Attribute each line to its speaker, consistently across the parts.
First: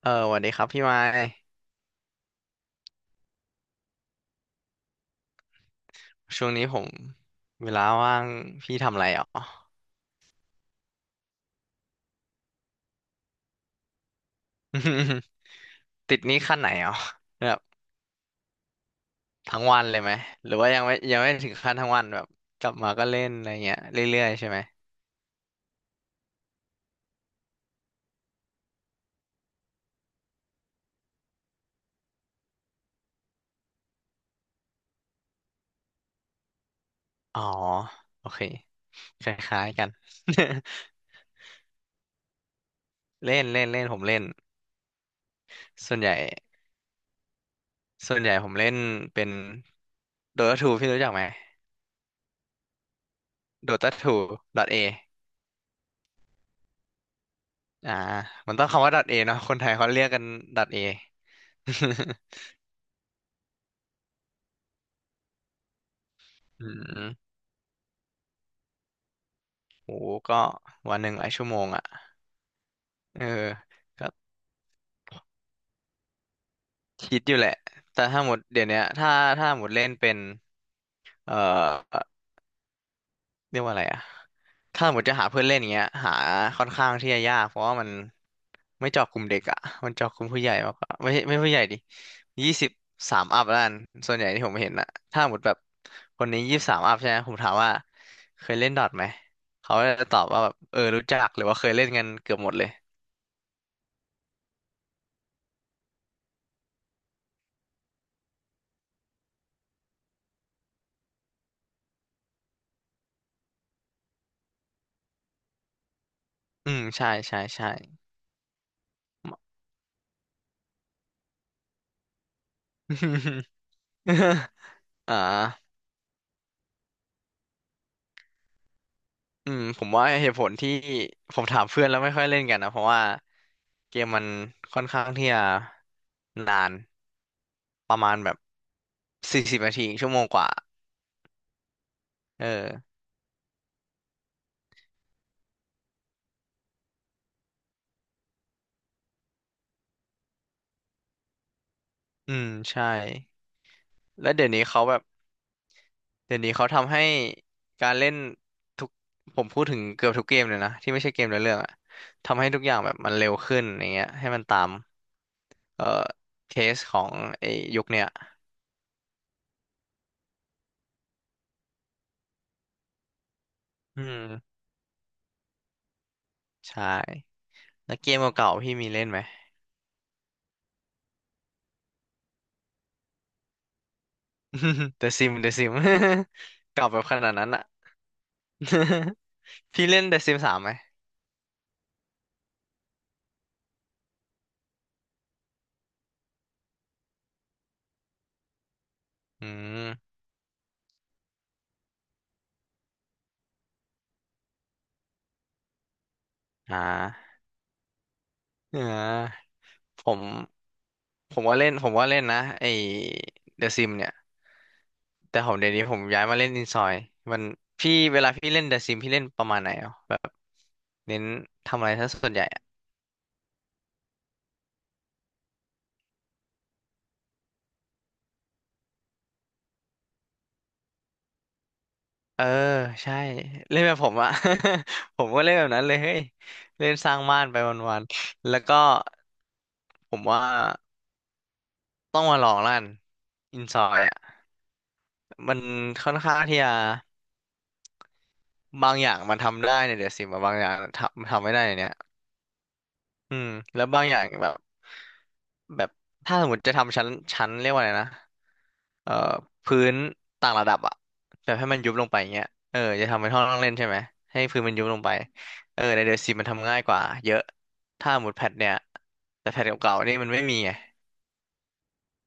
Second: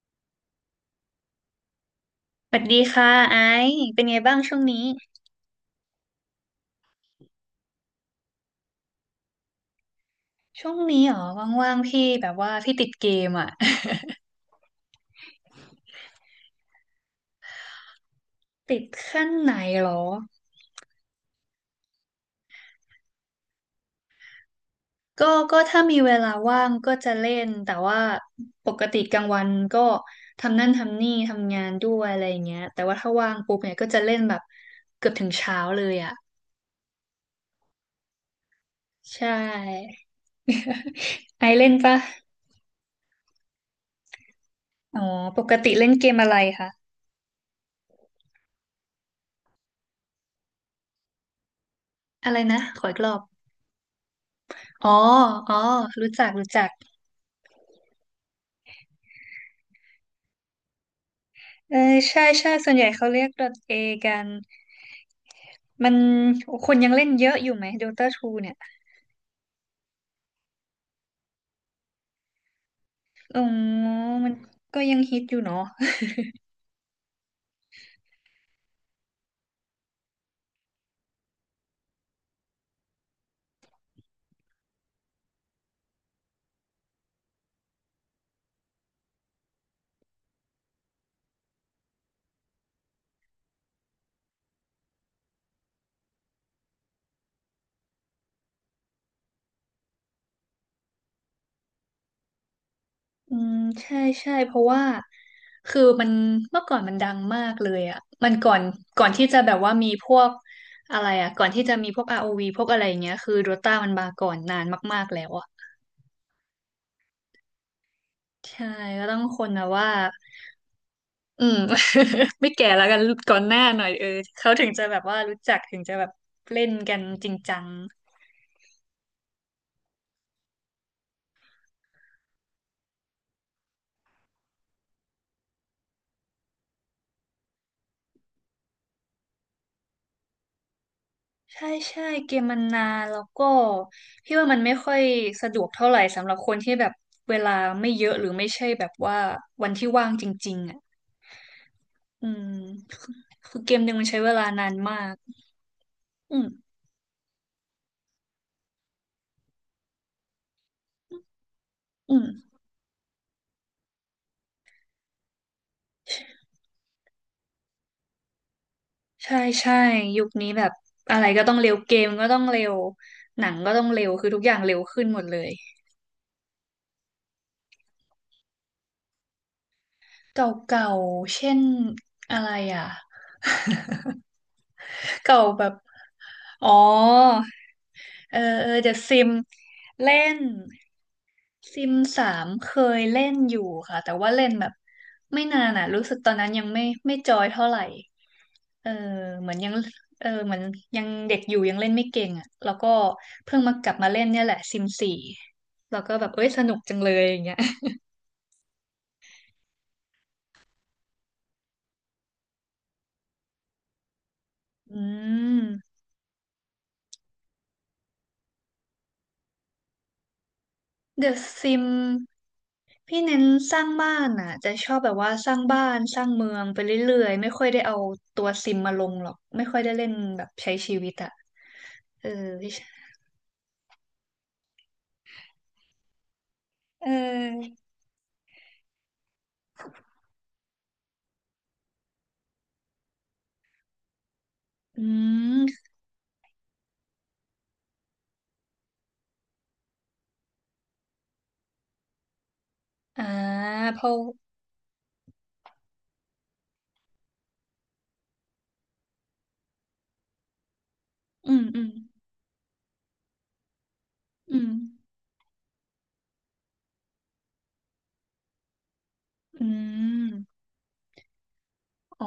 Speaker 1: เออสวัสดีครับพี่ไม้
Speaker 2: สวัสดีค่ะไอซ์เป็นไงบ้างช่วงนี้
Speaker 1: ช่วงนี้ผมเวลาว่างพี่ทำอะไรอ๋อ
Speaker 2: ช่วงนี้เหรอว่างๆพี่แบบว่าพี่ติดเกมอ่ะ
Speaker 1: ติดหนี้ขั้นไหนอ๋อแบบ
Speaker 2: ติดขั้นไหน
Speaker 1: ทั้งวัน
Speaker 2: เหร
Speaker 1: เล
Speaker 2: อ
Speaker 1: ยไหมหรือว่ายังไม่ถึงขั้นทั้งวันแบบกลับมาก็เล่นอะไรเงี้ยเรื่อยๆใช่ไหม
Speaker 2: ก็ก็ถ้ามีเวลาว่างก็จะเล่นแต่ว่าปกติกลางวันก็ทำนั่นทำนี่ทำงานด้วยอะไรอย่างเงี้ยแต่ว่าถ้าว่างปุ๊บเนี่ยก็จะเล่นแบบเกือบถึงเช้าเลยอ่ะ
Speaker 1: อ๋อโอเค
Speaker 2: ใช
Speaker 1: คล้ายๆกัน
Speaker 2: ่ไอซ์เล่นปะ
Speaker 1: เล่นเล่นเล่นผมเล่น
Speaker 2: อ๋อปกติเล่น
Speaker 1: ส่วน
Speaker 2: เก
Speaker 1: ใหญ่
Speaker 2: มอะไรคะ
Speaker 1: ส่วนใหญ่ผมเล่นเป็น Dota 2พี่รู้จักไหม
Speaker 2: อะไรนะขออีกรอบ
Speaker 1: Dota 2ดอ t A
Speaker 2: อ๋อ
Speaker 1: อ
Speaker 2: อ๋อรู้จักรู้จัก
Speaker 1: อ่ามันต้องคำว่า A เนาะคนไทยเขาเรียกกัน A
Speaker 2: เออใช่ใช่ส่วนใหญ่เขาเรียก d a กันมัน
Speaker 1: อื
Speaker 2: คนยังเล่
Speaker 1: ม
Speaker 2: นเยอะอยู่ไหม Dota ทูเนี่ย
Speaker 1: โหก็วันหนึ่งหลายชั่วโมงอ่ะเออ
Speaker 2: อ๋อ
Speaker 1: ก็
Speaker 2: มันก็ยังฮิตอยู่เนาะ
Speaker 1: คิดอยู่แหละแต่ถ้าหมดเดี๋ยวเนี้ยถ้าหมดเล่นเป็นเอ่อเรียกว่าอะไรอ่ะถ้าหมดจะหาเพื่อนเล่นอย่างเงี้ยหาค่อนข้างที่จะยากเพราะว่ามันไม่เจาะกลุ่มเด็กอ่ะมันเจาะกลุ่มผู้ใหญ่มากกว่าไม่ใช่ไม่ผู้ใหญ่ดิยี่สิบสามอัพแล้วกันส่วนใหญ่ที่ผมเห็นอ่ะถ้าหมดแบบคนนี้ยี่สิบสามอัพใช่ไหมผมถามว่าเคยเล่นดอทไหมเขาก็จะตอบว่าแบบเออรู้จักหรือว่าเคยเล่นกันเกือบหมดเลย
Speaker 2: อืมใช่ใช่เพราะว่าคือมันเมื่อก่อนมันดังมากเลยอ่ะมันก่อนก่อนที่จะแบบว่ามีพวกอะไรอ่ะก่อนที่จะมีพวก ROV พวกอะไรอย่างเงี้ยคือ Dota มันมาก่อนนานมากๆแล้วอ่ะ
Speaker 1: อืมใช่ใช่ใช่
Speaker 2: ใช่ก็ต้องคนนะว่าอืม ไม่แก่แล้วกันก่อนหน้า หน่อยเออเขาถึงจะแบบ
Speaker 1: อ่
Speaker 2: ว่ารู้จัก
Speaker 1: า
Speaker 2: ถึงจะแบบเล่นกันจริงจัง
Speaker 1: อืมผมว่าเหตุผลที่ผมถามเพื่อนแล้วไม่ค่อยเล่นกันนะเพราะว่าเกมมันค่อนข้างที่จะนานประมาณแบบสี่สิบนาทีชั่วโมงกว่า
Speaker 2: ใช่ใช่เกม
Speaker 1: เออ
Speaker 2: มันนานแล้วก็พี่ว่ามันไม่ค่อยสะดวกเท่าไหร่สำหรับคนที่แบบเวลาไม่เยอะหรือไม่ใช่แบบว่าวันที่ว่างจริงๆอ่ะอื
Speaker 1: อื
Speaker 2: ม
Speaker 1: มใช่
Speaker 2: คือคือเกมหนึ่งมันใช้เว
Speaker 1: แล้ว
Speaker 2: ลา
Speaker 1: เดี๋ยวนี้
Speaker 2: นาน
Speaker 1: เขา
Speaker 2: มา
Speaker 1: แบบ
Speaker 2: กอื
Speaker 1: เดี๋ยว
Speaker 2: ม
Speaker 1: นี้เขาทำให้การเล่นทุกผมพูดถึงเกือบทุกเกมเลยนะที่ไม่ใช่เกมในอเรื่องอะ
Speaker 2: อืม
Speaker 1: ทำให้ทุกอย่างแบบมันเร็วขึ้นอย่างเงี้ยให้มันตามเอ่อเคสของไอ้ยุคเนี้ย
Speaker 2: ใช่ใช่ยุคนี้แบบอะไรก็ต้องเร็วเกมก็ต้องเร็วหนังก็ต้อง
Speaker 1: อื
Speaker 2: เร็วคือทุกอ
Speaker 1: ม
Speaker 2: ย่างเร็วขึ้นหมดเลย
Speaker 1: ใช่แล้วเกมเก่าๆพี่มีเล่นไหม
Speaker 2: เก่าๆเช่นอะไรอ่ะ
Speaker 1: The Sim
Speaker 2: เก่า
Speaker 1: The
Speaker 2: แบบ
Speaker 1: Sim เดอะซิม
Speaker 2: อ๋อ
Speaker 1: เก่าแบบขนาดนั้นอะ
Speaker 2: เออเออเดอะซิม
Speaker 1: พี่เล่น
Speaker 2: เล่
Speaker 1: The Sim
Speaker 2: น
Speaker 1: สามไหม
Speaker 2: ซิมสามเคยเล่นอยู่ค่ะแต่ว่าเล่นแบบไม่นานอ่ะรู้สึกตอนนั้นยังไม่จอยเท่าไหร่เออ
Speaker 1: อื
Speaker 2: เหมือนยัง
Speaker 1: ม
Speaker 2: เออเหมือนยังเด็กอยู่ยังเล่นไม่เก่งอ่ะแล้วก็เพิ่งมากลับมาเล่นเนี่ยแหละซิมสี่แล้วก็แบบเอ้ยสนุ
Speaker 1: อ่
Speaker 2: กจังเลยอ
Speaker 1: า
Speaker 2: ย่างเงี้ย
Speaker 1: อ่าผมผมว่าเล่นผมว่าเล่นนะไอ้ The Sim เนี่ย
Speaker 2: อื
Speaker 1: แต่ผม
Speaker 2: ม
Speaker 1: เดี๋ยวนี้ผมย้ายมาเล่นอินซอยมันพี่เวลาพี่เล่น The Sim พี่เล่นประมาณไหนอ่ะแบบเน้น
Speaker 2: เดอะซิ
Speaker 1: ทำ
Speaker 2: ม
Speaker 1: อะไรซะส่วนใหญ่
Speaker 2: พี่เน้นสร้างบ้านอ่ะจะชอบแบบว่าสร้างบ้านสร้างเมืองไปเรื่อยๆไม่ค่อยได้เอาตัวซิมมาลงหรอกไม่ค่อยได้เล่นแบบใช้ชีวิตอ่ะเออ
Speaker 1: เออ
Speaker 2: พี่
Speaker 1: ใช่เล่นแบบผมอะ ผมก็เล่นแบบนั้นเลยเฮ้ยเล่น
Speaker 2: เอ
Speaker 1: สร้างบ้านไป
Speaker 2: อ
Speaker 1: วันๆแล้วก็ผมว่าต้องมาลองลั่นอินซอยอะ
Speaker 2: อื
Speaker 1: มัน
Speaker 2: ม
Speaker 1: ค่อนข้างที่จะบางอย่างมันทำได้เนี่ยเดี๋ยวสิมบางอย่างทำไม่ได้ในเนี่ย
Speaker 2: อ่า
Speaker 1: อืมแล้ว
Speaker 2: เพ
Speaker 1: บาง
Speaker 2: ราะ
Speaker 1: อย่างแบบ แบบถ้าสมมติจะทำชั้นเรียกว่าอะไรนะเอ่อพื้นต่างระดับอะแบ
Speaker 2: อื
Speaker 1: บ
Speaker 2: ม
Speaker 1: ให้มัน
Speaker 2: อืม
Speaker 1: ยุบลงไปอย่างเงี้ยเออจะทำเป็นห้องนั่งเล่นใช่ไหมให้
Speaker 2: อื
Speaker 1: พื้น
Speaker 2: ม
Speaker 1: มันยุบลงไปเออในเดอะซีมมันทำง่ายกว่าเยอะถ้าหมุดแพทเนี่ยแต่แพท
Speaker 2: อื
Speaker 1: เก่าๆนี่มันไม่มี
Speaker 2: ม
Speaker 1: ไง
Speaker 2: อ๋อ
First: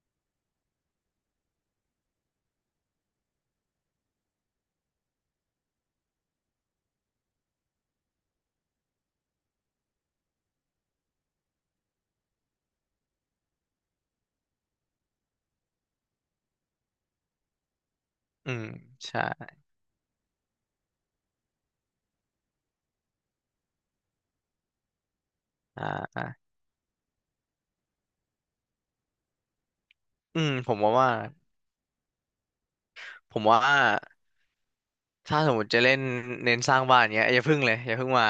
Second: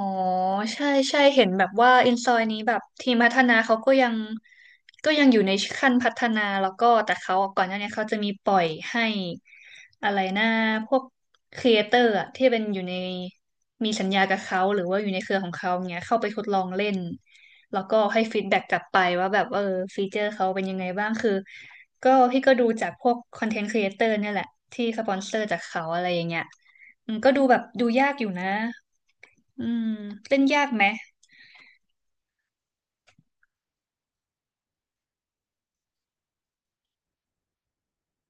Speaker 2: ใช่ใช่เห็นแบบว่าอินซอยนี้แบบทีมพัฒนาเขาก็ยังก็ยังอยู่ในขั้นพัฒนาแล้วก็แต่เขาก่อนหน้านี้เขาจะมีปล่อยให้อะไรนะพวกครีเอเตอร์อะที่เป็นอยู่ในมีสัญญากับเขาหรือว่าอยู่ในเครือของเขาเงี้ยเข้าไปทดลองเล่นแล้วก็ให้ฟีด
Speaker 1: อื
Speaker 2: แบ็ก
Speaker 1: ม
Speaker 2: กลับไป
Speaker 1: ใช่
Speaker 2: ว่าแบบเออฟีเจอร์เขาเป็นยังไงบ้างคือก็พี่ก็ดูจากพวกคอนเทนต์ครีเอเตอร์เนี่ยแหละที่สปอนเซอร์จากเขา
Speaker 1: อ่า
Speaker 2: อะไรอย่า
Speaker 1: อ่า
Speaker 2: งเงี้ยอืมก็ดูแบบดูยากอยู่นะ อืมเล่
Speaker 1: อื
Speaker 2: น
Speaker 1: ม
Speaker 2: ยาก
Speaker 1: ผม
Speaker 2: ไหม
Speaker 1: ว่าว่าผมว่าถ้าสมมติจะเล่นเน้นสร้างบ้านเงี้ยอย่าพึ่งเลยอย่าพึ่งมา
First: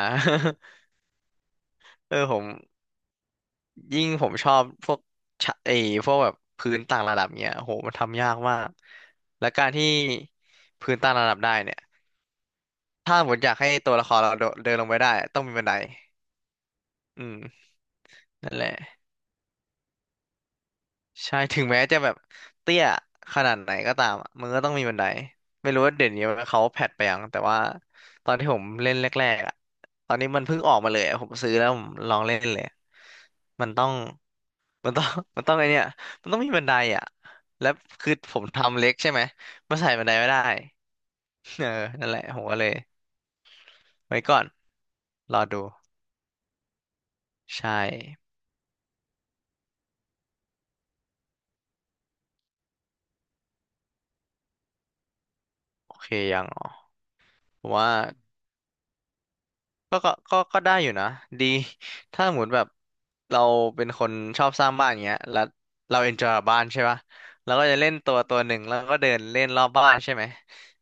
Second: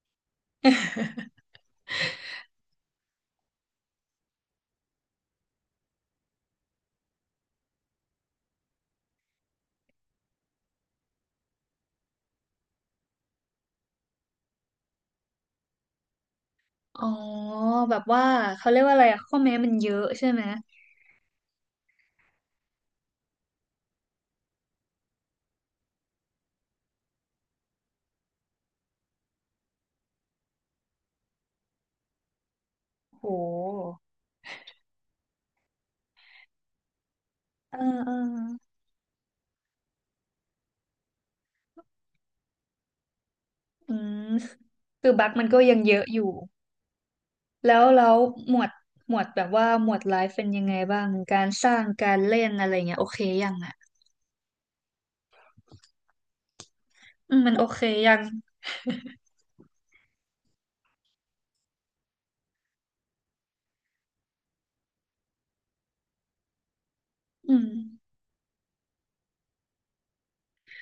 Speaker 1: เออผม ยิ่งผมชอบพวกชะพวกแบบพื้นต่างระดับเนี้ยโหมันทำยากมากและการที่พื้นต่างระดับได้เนี่ยถ้าผมอยากให้ตัวละครเราโดนเดินลงไปได้ต้องมีบันได
Speaker 2: อ๋อ
Speaker 1: อืม
Speaker 2: แบบว่า
Speaker 1: นั่นแห
Speaker 2: เขา
Speaker 1: ละ
Speaker 2: เรียกว่าอะไรอะข้อแม้มันเยอะใช่ไหม
Speaker 1: ใช่ถึงแม้จะแบบเตี้ยขนาดไหนก็ตามอะมันก็ต้องมีบันไดไม่รู้ว่าเดี๋ยวนี้เขาแพทไปยังแต่ว่าตอนที่ผมเล่นแรกๆอ่ะตอนนี้มันเพิ่งออกมาเลยอะผมซื้อแล้วผมลองเล่นเลย
Speaker 2: โ
Speaker 1: มันต้อง
Speaker 2: ห
Speaker 1: มันต้อง มันต้องไอเนี่ยมันต้องมีบันไดอ่ะแล้ว
Speaker 2: เออเอ
Speaker 1: คือ
Speaker 2: อ
Speaker 1: ผมทำเล็กใช่ไหมมันใส่บันไดไม่ได้ เออนั่นแหละผมก็เลย
Speaker 2: อื
Speaker 1: ไว้
Speaker 2: ม
Speaker 1: ก่อน
Speaker 2: คือบั๊ก
Speaker 1: รอ
Speaker 2: มันก็
Speaker 1: ดู
Speaker 2: ยังเยอะอยู่แล้
Speaker 1: ใช่
Speaker 2: วแล้วหมวดหมวดแบบว่าหมวดไลฟ์เป็นยังไงบ้างการสร้างการเล่นอะไรเงี้ยโอเคยังอะ
Speaker 1: โอเคยังอ๋อ
Speaker 2: อืมมัน
Speaker 1: ผ
Speaker 2: โอ
Speaker 1: ม
Speaker 2: เค
Speaker 1: ว่า
Speaker 2: ยัง
Speaker 1: ก็ได้อยู่นะดี ถ้าสมมติแบบเราเป็นคนชอบสร้างบ้านอย่างเงี้ยแล้วเราเอนจอยบ้านใช่ปะ
Speaker 2: อื
Speaker 1: เราก็
Speaker 2: ม
Speaker 1: จะเล่นตัวตัวหนึ่งแล้วก็เดินเล่นรอบบ้านใช่ไหม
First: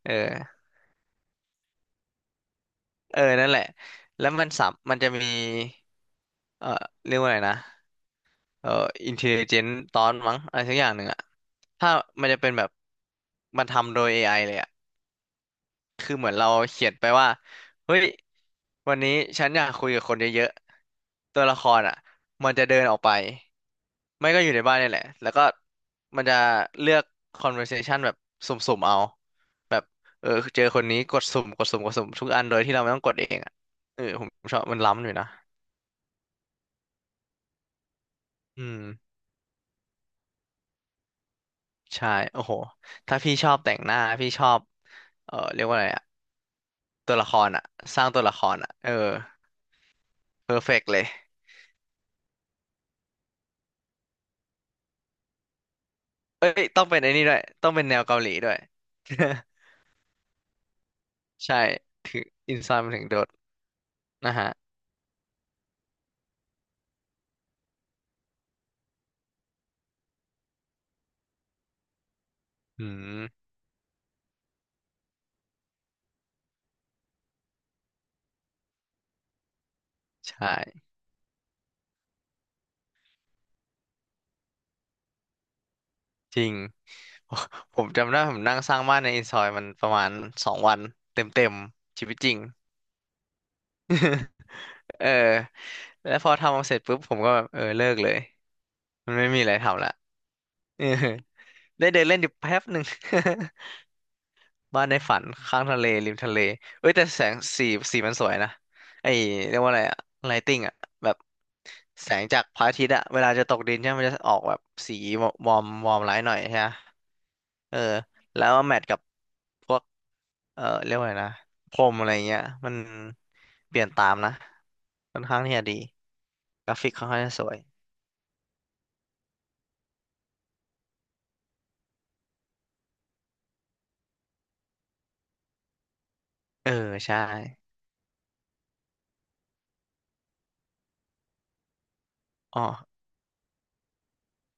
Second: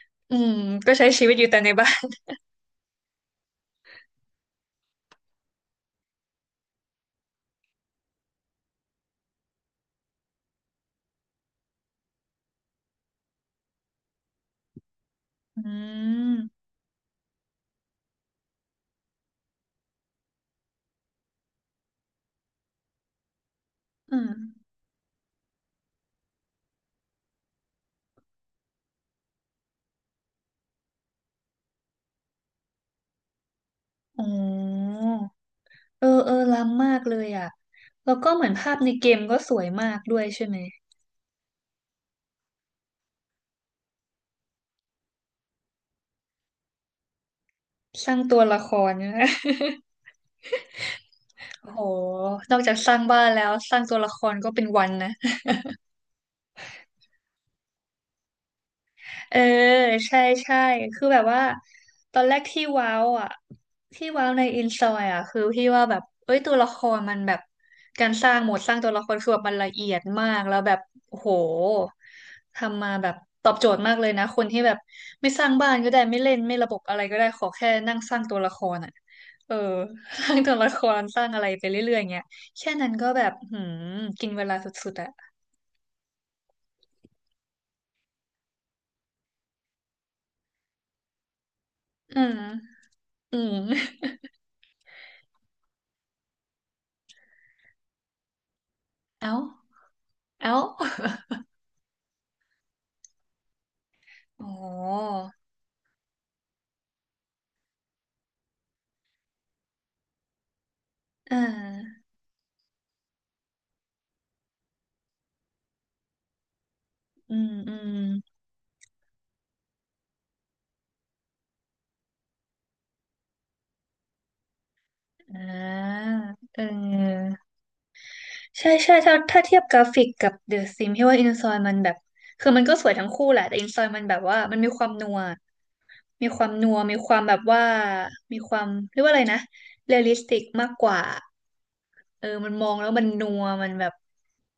Speaker 1: เออ
Speaker 2: อืมก็ใช้ชีวิตอยู่แต่ในบ้าน
Speaker 1: เออนั่นแหละแล้วมันสัมมันจะมีเออเรียกว่าอะไรนะ เอ่ออินเทลเจนตอนมั้งอะไรสักอย่างหนึ่งอะถ้ามันจะเป็นแบบมันทำโดย AI เลยอะ
Speaker 2: อื
Speaker 1: คือเหมื
Speaker 2: ม
Speaker 1: อนเราเขียนไปว่าเฮ้ยวันนี้ฉันอยากคุยกับคนเยอะๆตัวละครอะมันจะเดินออกไป
Speaker 2: อื
Speaker 1: ไม่
Speaker 2: ม
Speaker 1: ก็อยู่ในบ้านนี่แหละแล้วก็มันจะเลือก conversation แบบสุ่มๆเอาแบบเออเจอคนนี้กดสุ่มกดสุ่มกดสุ่มทุกอันโดยที่เราไม่ต้องกดเองอะเออ
Speaker 2: อ๋
Speaker 1: ผมชอบมัน
Speaker 2: อ
Speaker 1: ล้ำอยู่นะ
Speaker 2: เออเออล้ำมากเลยอ่ะ แล้วก็เหมือน
Speaker 1: อื
Speaker 2: ภาพในเก
Speaker 1: ม
Speaker 2: มก็สวยมากด้วยใช่ไหม
Speaker 1: ใช่ โอ้โห ถ้าพี่ชอบแต่งหน้าพี่ชอบ เออเรียกว่าอะไรอะตัวละครอะสร้า
Speaker 2: ส
Speaker 1: ง
Speaker 2: ร้าง
Speaker 1: ตัวละ
Speaker 2: ตัว
Speaker 1: คร
Speaker 2: ละค
Speaker 1: อะเอ
Speaker 2: ร
Speaker 1: อ
Speaker 2: นะ
Speaker 1: เพอร์เฟกเลย
Speaker 2: โอ้โหนอกจากสร้างบ้านแล้วสร้างตัวละครก็เป็นวันนะ
Speaker 1: เอ้ยต้องเป็นไอ้นี่ด้วยต้องเป็นแนวเกาหลีด้วย
Speaker 2: เออใช่ใช่คือแบบว่า
Speaker 1: ใช่
Speaker 2: ตอนแรก
Speaker 1: อิน
Speaker 2: ที่
Speaker 1: ซอนมั
Speaker 2: ว้า
Speaker 1: นถึ
Speaker 2: ว
Speaker 1: งโด
Speaker 2: อ่ะ
Speaker 1: ด
Speaker 2: ที่ว้าว
Speaker 1: นะ
Speaker 2: ใน
Speaker 1: ฮะ
Speaker 2: อินซอยอ่ะคือพี่ว่าแบบเอ้ยตัวละครมันแบบการสร้างโหมดสร้างตัวละครคือแบบมันละเอียดมากแล้วแบบโอ้โหทำ
Speaker 1: อื
Speaker 2: มาแบบต
Speaker 1: ม
Speaker 2: อบโจทย์มากเลยนะคนที่แบบไม่สร้างบ้านก็ได้ไม่เล่นไม่ระบบอะไรก็ได้ขอแค่นั่งสร้างตัวละครอ่ะเออ ส
Speaker 1: ใช
Speaker 2: ร้างตัวละค
Speaker 1: ่
Speaker 2: รสร้างอะไรไปเรื่อยๆอย่างเงี้ยแค่นั้นก็แบบหืมกินเวลาสุดๆอ่ะ
Speaker 1: จริง ผมจำได้ผมนั่งสร้างบ้านในอินซอยมันประมาณสองวันเต็มๆชีวิต
Speaker 2: อื
Speaker 1: จริง
Speaker 2: มอืม
Speaker 1: เออแล้วพอทำเสร็จปุ๊บผมก็แบบเออเลิกเลยมัน ไม่
Speaker 2: เอ้า
Speaker 1: มีอะไรทำละ
Speaker 2: เอ้า
Speaker 1: เออได้เดินเล่นอยู่แป๊บหนึ่ง
Speaker 2: อ๋อ
Speaker 1: บ้านในฝันข้างทะเลริมทะเลเอ้ยแต่แสงสีมันสวยนะไอ้เรียกว่าอะไรอะไลติ้งอะแบบ
Speaker 2: อ่า
Speaker 1: แสงจากพระอาทิตย์อะเวลาจะตกดินใช่ไหมมันจะออกแบบสีวอร์มวอร์มไลท์หน่อยใช่ไหม
Speaker 2: อืมอื
Speaker 1: เออ
Speaker 2: ม
Speaker 1: แล้วมาแมทกับพวกเออเรียกว่าอะไงนะพรมอะไรเงี้ยมันเปลี่ยนตามนะค่อน
Speaker 2: อ่
Speaker 1: ข้างที่จะดี
Speaker 2: าเ
Speaker 1: กราฟิกค่อนข้างจะ
Speaker 2: ออ
Speaker 1: สวย
Speaker 2: ใช่ใช่ถ้าเทียบกราฟิกกับเดอะซิมที่ว่าอินซอยมันแบบ คือมันก็สวยทั้งคู่แหละ แต่อินซอยมันแบบว่ามันมีความนัวมีความ
Speaker 1: เอ
Speaker 2: นั
Speaker 1: อ
Speaker 2: วมีค
Speaker 1: ใช่
Speaker 2: วามแบบว่า มีความเรียกว่าอะไรนะเรียลลิสติกมากกว่าเออมัน
Speaker 1: อ๋อ
Speaker 2: มองแล้วมันนัวมันแบบ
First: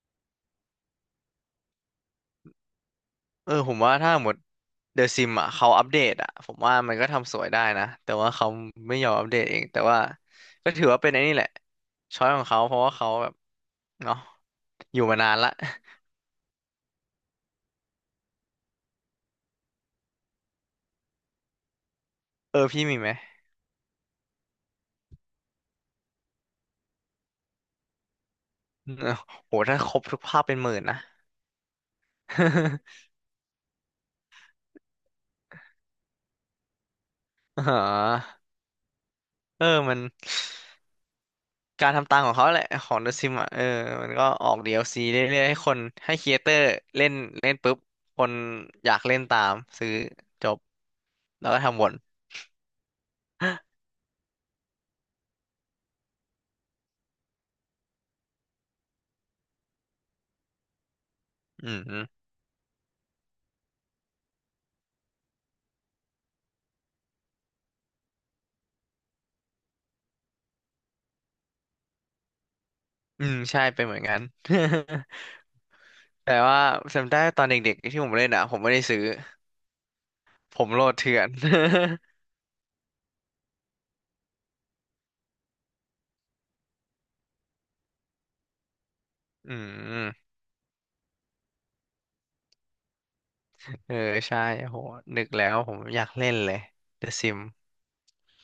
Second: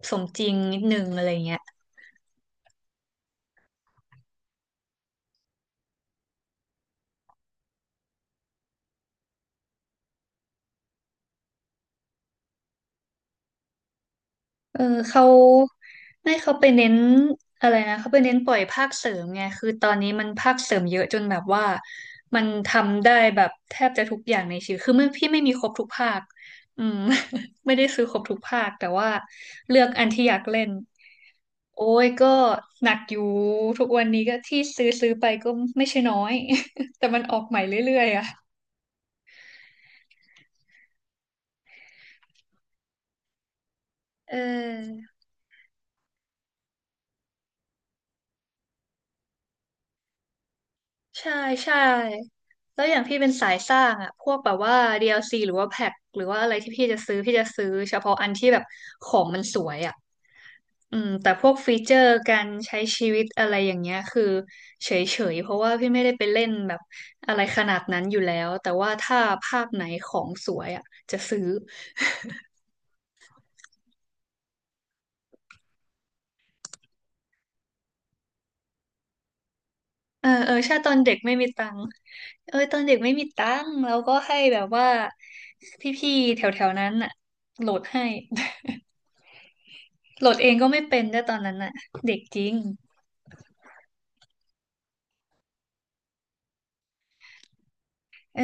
Speaker 2: สมจริงนิดนึงอะไรเงี้ย
Speaker 1: เออผมว่าถ้าหมดเดอะซิมอ่ะเขาอัปเดตอ่ะผมว่ามันก็ทำสวยได้นะแต่ว่าเขาไม่ยอมอัปเดตเองแต่ว่าก็ถือว่าเป็นไอ้นี่แหละช้อยของเขาเพราะว่าเขาแบบเนาะ
Speaker 2: เออ
Speaker 1: อยู่มา
Speaker 2: เขา
Speaker 1: นานละ
Speaker 2: ไม่เขาไปเน้นอะไรนะเขาไปเน้นปล่อยภาคเสริมไงคือตอนนี้มันภาคเสริมเยอะจนแบบว่ามัน
Speaker 1: เออ
Speaker 2: ท
Speaker 1: พี่มี
Speaker 2: ำ
Speaker 1: ไหม
Speaker 2: ได้แบบแทบจะทุกอย่างในชีวิตคือไม่พี่ไม่มีครบทุกภาคอืม ไม่ได้ซื้อครบทุกภาคแต่
Speaker 1: เออ
Speaker 2: ว่า
Speaker 1: โห
Speaker 2: เลื
Speaker 1: ถ้า
Speaker 2: อก
Speaker 1: ครบ
Speaker 2: อัน
Speaker 1: ทุก
Speaker 2: ที่อยา
Speaker 1: ภา
Speaker 2: ก
Speaker 1: พเป็น
Speaker 2: เล่
Speaker 1: ห
Speaker 2: น
Speaker 1: มื่นนะ
Speaker 2: โอ้ยก็หนัก อยู่ทุกวันนี้ก็ที่ซื้อไปก็ไม่ใช่น้อย แต่มันออกใหม่
Speaker 1: อ๋
Speaker 2: เรื่อยๆอ่ะ
Speaker 1: อเออมันการทำตังของเขาแหละของเดอะซิมอ่ะเออมันก็
Speaker 2: เอ
Speaker 1: ออกดีแอลซี
Speaker 2: อ
Speaker 1: เรื่อยๆให้คนให้ครีเอเตอร์เล่นเล่นปุ๊บคนอยากเล่นตามซื้อจบ
Speaker 2: ใช่
Speaker 1: แล้วก็
Speaker 2: ใช่
Speaker 1: ทำวน
Speaker 2: แล้วอย่างพี่เป็นสายสร้างอะพวกแบบว่า DLC หรือว่าแพ็คหรือว่าอะไรที่พี่จะซื้อเฉพาะอันที่แบบของมันสวยอะอืมแต่พวก
Speaker 1: อื
Speaker 2: ฟีเจอ
Speaker 1: ม
Speaker 2: ร์การใช้ชีวิตอะไรอย่างเงี้ยคือเฉยๆเพราะว่าพี่ไม่ได้ไปเล่นแบบอะไรขนาดนั้นอยู่แล้วแต่ว่าถ้าภาพไหนของสวยอะจะซื้อ
Speaker 1: อืมใช่เป็นเหมือนกัน แต่ว่าจำได้ตอนเด็กๆที่ผมเล่นอ่ะผมไม่ได้ซื้อ
Speaker 2: เออเออ
Speaker 1: ผม
Speaker 2: ใช่
Speaker 1: โหล
Speaker 2: ตอ
Speaker 1: ด
Speaker 2: นเด็
Speaker 1: เถื่
Speaker 2: ก
Speaker 1: อน
Speaker 2: ไม่มีตังค์เออตอนเด็กไม่มีตังค์แล้วก็ให้แบบว่าพี่ๆแถวๆนั้นอะโหลดให้
Speaker 1: อื
Speaker 2: โห
Speaker 1: ม
Speaker 2: ลดเองก็ไม่เป็นด้วยตอนนั้นน่ะเด็กจริง
Speaker 1: เออใช่โหนึกแล้วผมอยากเล่นเลย The Sim
Speaker 2: เออ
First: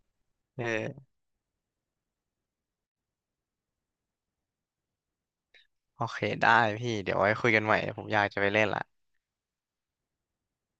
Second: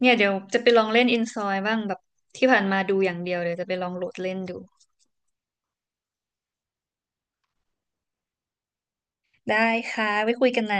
Speaker 2: เนี่ยเดี๋ยวจะ
Speaker 1: เ
Speaker 2: ไปลองเล่น
Speaker 1: ออ
Speaker 2: อินซอยบ้างแบบที่ผ่านมาดูอย่างเดียวเดี๋ยวจะไปลองโหลดเล่นดู
Speaker 1: โอเคได้พี่เดี๋ยวไว้คุยกันใหม่ผมอยากจะไปเล่นละ
Speaker 2: ได้ค่ะไว้คุยกันนะ